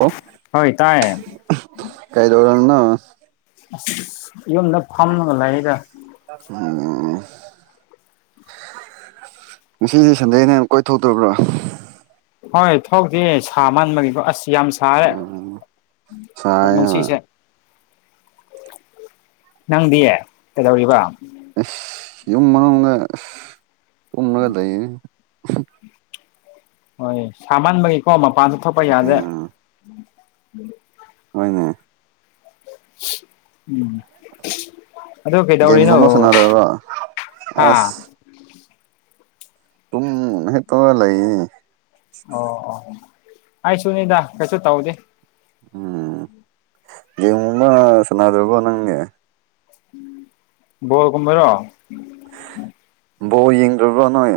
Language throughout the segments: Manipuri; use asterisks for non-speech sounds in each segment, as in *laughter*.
ꯑꯣ ꯍꯣꯏ ꯇꯥꯏꯌꯦ ꯀꯩꯗꯧꯔꯝꯃꯤꯅꯣ ꯑꯁ ꯌꯨꯝꯗ ꯐꯝꯃꯒ ꯂꯩꯥꯗ ꯎꯝ ꯉꯁꯤꯗꯤ ꯁꯟꯗꯦꯅꯦ ꯀꯣꯏꯊꯣꯛꯇ꯭ꯔꯕ꯭ꯔꯣ ꯍꯣꯏ ꯊꯣꯛꯇꯤꯌꯦ ꯁꯥꯃꯟꯕꯒꯤꯀꯣ ꯑꯁ ꯌꯥꯝ ꯁꯥ ꯁꯥꯔꯦ ꯎꯝ ꯁꯥꯏꯌꯦ ꯍꯣꯏ ꯉꯁꯤꯁꯦ ꯅꯪꯗꯤ ꯀꯩꯗꯧꯔꯤꯕ ꯑꯁ ꯌꯨꯝ ꯃꯅꯨꯡꯗ ꯑꯁ ꯇꯨꯝꯂꯒ ꯂꯩꯌꯦꯅꯦ ꯍꯣꯏ ꯁꯥꯃꯟꯕꯒꯤꯀꯣ ꯃꯄꯥꯟꯁꯨ ꯊꯣꯛꯄ ꯌꯥꯗꯦ ꯎꯝ ꯍꯣꯏꯅꯦ ꯎꯝ ꯑꯗꯨ ꯀꯩꯗꯧꯔꯤꯅꯣ ꯒꯦꯝꯒꯨꯝꯕ ꯁꯥꯟꯅꯗꯕ꯭ꯔꯣ ꯍꯥ ꯑꯁ ꯇꯨꯝ ꯍꯤꯞꯄꯒ ꯂꯩꯌꯦꯅꯦ ꯑꯣ ꯑꯣ ꯑꯩꯁꯨꯅꯤꯗ ꯀꯩꯁꯨ ꯇꯧꯗꯦ ꯎꯝ ꯒꯦꯝꯒꯨꯝꯕ ꯁꯅꯥꯗ꯭ꯔꯕꯣ ꯅꯪꯗꯤ ꯕꯣꯜ ꯒꯨꯝꯕꯩꯔꯣ ꯕꯣꯜ ꯌꯦꯡꯗ꯭ꯔꯕ꯭ꯔ ꯅꯣꯏ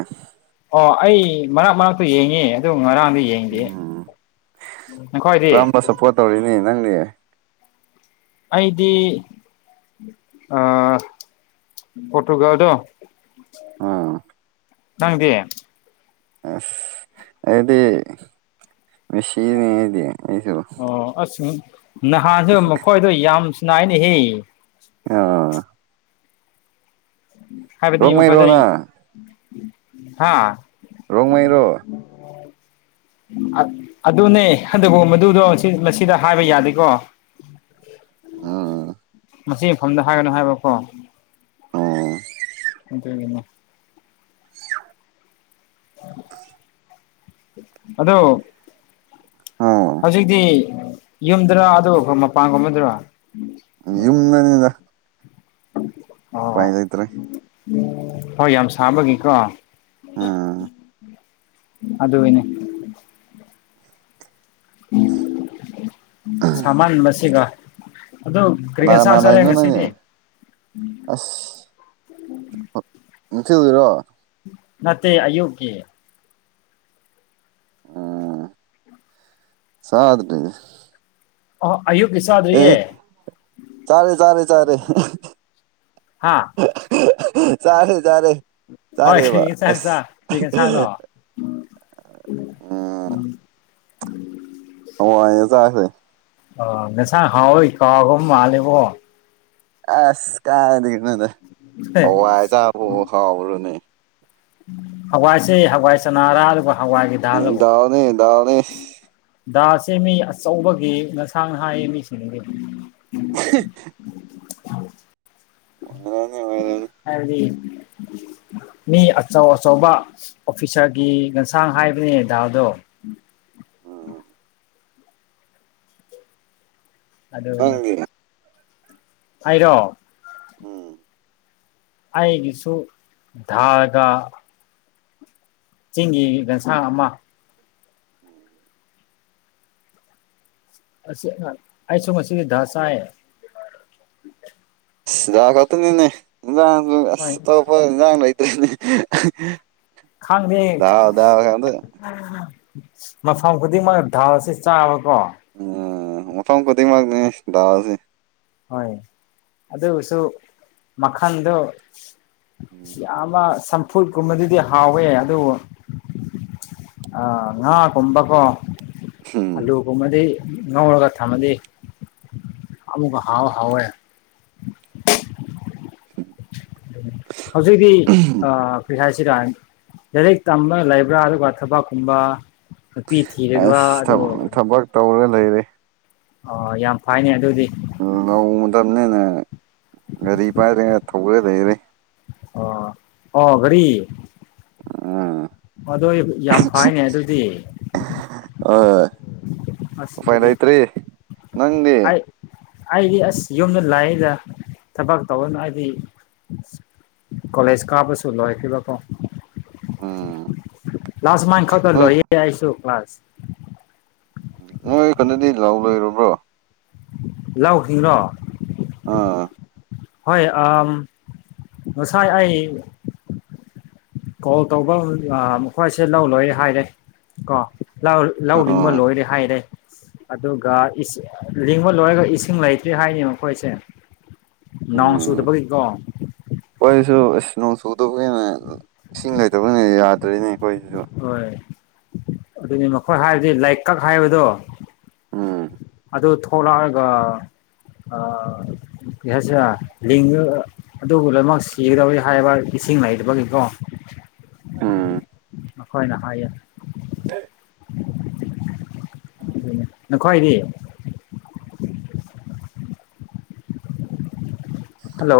ꯑꯣ ꯑꯩ ꯃꯔꯛ ꯃꯔꯛꯇ ꯌꯦꯡꯉꯦ ꯑꯗꯨ ꯉꯔꯥꯡꯗꯤ ꯌꯦꯡ ꯗꯤꯌꯦ ꯎꯝ ꯅꯈꯣꯏꯗꯤ ꯇꯧꯔꯤꯅꯦ ꯅꯪꯗꯤ ꯑꯩꯗꯤ ꯑ ꯄꯣꯔꯇꯨꯒꯜꯗꯣ ꯑꯥ ꯅꯪꯗꯤ ꯑꯁ ꯑꯩꯗꯤ ꯃꯦꯁꯤꯅꯦ ꯑꯩꯗꯤ *unintelligible* ꯑꯣ ꯑꯁ ꯅꯍꯥꯟꯁꯨ ꯃꯈꯣꯏꯗꯣ ꯌꯥꯝ ꯁꯨꯅꯥꯏꯅꯦꯍꯦ ꯑ ꯍꯥꯏꯕꯗꯤ ꯔꯣꯡꯃꯩꯔꯣ ꯃꯈꯣꯏꯗꯣ ꯅꯪ ꯍꯥꯥ ꯔꯣꯡꯃꯩꯔꯣ ꯑꯗꯨꯅꯦ ꯑꯗꯨꯕꯨ ꯃꯗꯨꯗꯣ ꯃꯁꯤꯗ ꯍꯥꯏꯕ ꯌꯥꯗꯦꯀꯣ *inaudible* ꯃꯁꯤ ꯃꯐꯝꯗ ꯍꯥꯏꯒꯅꯨ ꯍꯥꯏꯕꯀꯣ ꯑꯣ ꯑꯗꯨꯒꯤꯅꯤ ꯑꯗꯣ ꯑꯣ ꯍꯧꯖꯤꯛꯇꯤ ꯌꯨꯝꯗꯨꯔ ꯑꯗꯨꯒ ꯑꯩꯣꯏ ꯃꯄꯥꯟꯒꯨꯝꯕꯗꯨꯔ ꯌꯨꯝꯗꯅꯤꯅ ꯑꯣ ꯂꯩꯇ꯭ꯔꯦ ꯍꯣꯏ ꯌꯥꯝ ꯁꯥꯕꯒꯤꯀꯣ ꯑꯥ ꯑꯗꯨꯗꯅꯦ ꯁꯃꯥꯟꯒ ꯑꯗꯨ ꯀꯔꯤ ꯅ ꯌꯦꯟꯁꯥꯡ ꯆꯥꯔꯦ ꯂꯩꯅꯣ ꯅꯅꯦ ꯉꯁꯤꯗꯤ ꯑꯁ ꯅꯨꯡꯊꯤ ꯑꯣꯏꯔꯣ ꯃꯠꯇꯦ ꯑꯌꯣꯀꯤꯦ ꯎꯝ ꯁꯥꯠ ꯇꯒꯦ ꯑ ꯑꯌꯨꯀꯤꯁꯥꯗꯌꯦ ꯆꯥꯔꯦ ꯆꯥꯔꯦ ꯆꯥꯔꯦ ꯍꯥꯥ ꯆꯔꯦ ꯆꯥꯔꯦ ꯍꯣꯏ ꯆꯔꯦ ꯋꯥ ꯑꯁ ꯎꯝ ꯎꯝ ꯎꯝ ꯎꯝ ꯑꯣ ꯑꯩ ꯆꯁꯦ ꯑ ꯉꯁꯥꯡ ꯍꯥꯎꯏ ꯀꯥꯒꯨꯝ ꯃꯥꯂꯦꯕꯣ ꯑꯁ ꯀꯥꯏꯗꯒꯤꯅꯣꯗ ꯍꯋꯥꯏꯖꯥꯕꯨ ꯍꯥꯎꯔꯨꯅꯦ ꯍꯋꯥꯏꯁꯦ ꯍꯋꯥꯏ ꯆꯅꯥꯔꯥ ꯑꯗꯨꯒ ꯍꯋꯥꯏꯒꯤ ꯎꯝ ꯜꯂꯕꯨ ꯗꯥꯎꯅꯤ ꯗꯥꯎꯅꯤ ꯗꯥꯁꯦ ꯃꯤ ꯑꯆꯧꯕꯒꯤ ꯉꯁꯥꯡ ꯍꯥꯏꯌꯦ ꯃꯤꯁꯤꯡꯒꯤ ꯑꯣꯏꯔꯝꯅꯤ ꯑꯣꯏꯔꯝꯅꯤ ꯍꯥꯏꯗꯤ ꯃꯤ ꯑꯆꯧ ꯑꯆꯧꯕ ꯑꯣꯐꯤꯁꯥꯔꯒꯤ ꯌꯦꯟꯁꯥꯡ ꯍꯥꯏꯕꯅꯦ ꯗꯥꯗꯣ ꯎꯝ ꯑꯗꯅꯦ ꯅꯪꯗꯤ ꯍꯥꯏꯔꯣ ꯎꯝ ꯑꯩꯒꯤꯁꯨ ꯙꯒ ꯆꯤꯡꯒꯤꯗꯁꯥꯃ ꯎꯝ ꯑꯁꯤ ꯑꯩꯁꯨꯨꯝ ꯉꯁꯤꯗꯤ ꯗꯥꯥꯁꯥ ꯁꯤꯗꯥꯛ ꯈꯛꯇꯅꯤꯅꯦ ꯏꯟꯖꯥꯡꯁꯨ ꯑꯁ ꯍꯣꯏ ꯑꯇꯣꯞꯄ ꯏꯟꯖꯥꯡ ꯂꯩꯇ꯭ꯔꯦꯅꯦ ꯈꯥꯡꯗ ꯗꯥꯜ ꯗꯥꯜ ꯉꯥꯛꯇ ꯃꯐꯝ ꯈꯨꯗꯤꯡꯃꯛ ꯥꯎ ꯑꯁꯤ ꯆꯥꯕꯀꯣ ꯎꯝ ꯃꯐꯝ ꯈꯨꯗꯤꯡꯃꯛꯅꯤ ꯗꯥꯁꯦ ꯍꯣꯏ ꯑꯗꯨꯁꯨ ꯃꯈꯜꯗꯣ ꯎꯝ ꯌꯥꯝꯅ ꯆꯝꯐꯨꯠ ꯀꯨꯝꯕꯗꯨꯗꯤ ꯍꯥꯎꯋꯦ ꯑꯗꯨꯕꯨ ꯑ ꯉꯥ ꯀꯕꯀꯣ ꯑꯜꯂꯨ ꯀ ꯃꯗꯤ ꯅꯧꯒ ꯊ ꯃꯗꯤ ꯑꯃꯨꯒ ꯍꯥꯎ ꯍꯥꯎ ꯌꯥ ꯍꯧꯖꯤꯛꯇꯤ ꯄꯣꯏꯁ ꯍꯥꯏꯁꯤꯔ ꯂꯥꯏꯔꯤꯛ ꯇꯝꯕ ꯂꯩꯕ꯭ꯔꯥ ꯑꯗꯨꯒ ꯊꯕꯛꯀꯨꯝꯕ ꯅꯨꯄꯤ ꯊꯤꯔꯤꯕ ꯑꯗꯨꯒ ꯇꯧꯔꯒ ꯂꯩꯔꯦ ꯑꯣ ꯌꯥꯝ ꯐꯩꯅꯦ ꯑꯗꯨꯗꯤ ꯅ ꯃꯇꯝꯅꯤꯅꯤꯅ ꯒꯥꯔꯤ ꯄꯥꯏꯗꯒ ꯊꯧꯧꯕꯒ ꯂꯩꯔꯦ ꯑꯣ ꯑꯣ ꯔꯤ ꯎꯝ ꯑꯗꯨꯣ ꯌꯥꯝ ꯐꯥꯏꯅꯦ ꯑꯗꯨꯗꯤ ꯑꯁ ꯑ ꯐꯥꯏꯟ ꯑꯗꯨꯗꯤ ꯑꯥꯏꯇꯔꯤ ꯅꯪꯅꯤ ꯑꯩ ꯑꯩꯗꯤ ꯑꯁ ꯌꯨꯝꯗ ꯂꯥꯛꯏꯗ ꯊꯕꯛ ꯇꯧꯔꯅ ꯑꯩꯗꯤ ꯀꯣꯂꯦꯖ ꯀꯥꯕꯨꯁꯨ ꯂꯣꯏꯈꯤꯕꯥꯀꯣ ꯎꯝ ꯂꯥꯁ ꯃꯥꯏ ꯈꯛꯇ ꯅꯣꯏ ꯂꯣꯏꯌꯦ ꯑꯩꯁꯨ ꯀ꯭ꯂꯥꯁ ꯅꯣꯏ ꯈꯨꯟꯗꯗꯤ ꯂꯧ ꯂꯣꯏꯔꯕ꯭ꯔꯣ ꯂꯧꯈꯤꯡꯔꯣ ꯑꯥ ꯍꯣꯏ ꯑꯥ ꯉꯁꯥꯏ ꯑꯩ ꯀꯣꯜ ꯇꯧꯕ ꯃꯈꯣꯏꯁꯦ ꯂꯧ ꯂꯣꯏꯔꯦ ꯍꯥꯏꯔꯦ ꯀꯣ ꯂꯥꯎ ꯂꯤꯡꯕ ꯑꯥ ꯂꯣꯏꯔꯦ ꯍꯥꯏꯔꯦ ꯑꯗꯨꯒ ꯏꯁꯤꯡ ꯂꯤꯡꯕ ꯂꯣꯏꯔꯒ ꯏꯁꯤꯡ ꯂꯩꯇ꯭ꯔꯤ ꯍꯥꯏꯌꯦꯅꯦ ꯃꯈꯣꯏꯁꯦ ꯅꯣꯡ ꯎꯝ ꯆꯨꯗꯕꯒꯤꯀꯣ ꯑꯩꯈꯣꯏꯁꯨ ꯅꯣꯡ ꯏꯁ ꯆꯨꯗꯕꯒꯤꯅ ꯏꯁꯤꯡ ꯂꯩꯇꯕꯅꯤ ꯌꯥꯗ꯭ꯔꯦꯅꯦ ꯑꯩꯈꯣꯏꯖꯦ ꯍꯣꯏ ꯑꯗꯨꯅꯤ ꯃꯈꯣꯏ ꯍꯥꯏꯕꯗꯤ ꯂꯩꯀꯛ ꯍꯥꯏꯕꯗꯣ ꯎꯝ ꯑꯗꯨ ꯊꯣꯛꯂꯛ ꯔꯥꯒ ꯑꯥ ꯀꯩ ꯍꯥꯏꯁꯤꯔꯥ ꯂꯤꯡꯔꯒꯥ ꯑꯗꯨ ꯂꯣꯏꯃꯛ ꯁꯤꯒꯗꯧꯔꯦ ꯍꯥꯏꯕ ꯏꯁꯤꯡ ꯂꯩꯇꯥꯕꯒꯤꯀꯣ ꯎꯝ ꯃꯥꯈꯣꯏꯅ ꯍꯥꯏꯌꯦ *unintelligible* ꯅꯈꯣꯏꯗꯤ *inaudible* ꯍꯜꯂꯣ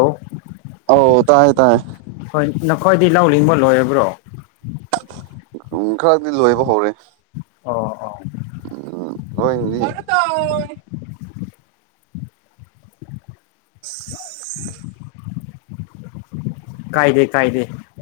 ꯑꯎ ꯇꯥꯏꯌꯦ ꯇꯥꯏꯌꯦ ꯍꯣꯏ ꯅꯈꯣꯏꯗꯤ ꯂꯧ ꯂꯤꯡꯕ ꯂꯣꯏꯔꯕ꯭ꯔꯣ ꯎꯝ ꯈꯔꯗꯤ ꯂꯣꯏꯕ ꯍꯧꯔꯦ ꯑꯣ ꯑꯣ ꯎꯝ *unintelligible* *inaudible* ꯀꯥꯏꯗꯦ ꯀꯥꯏꯗꯦ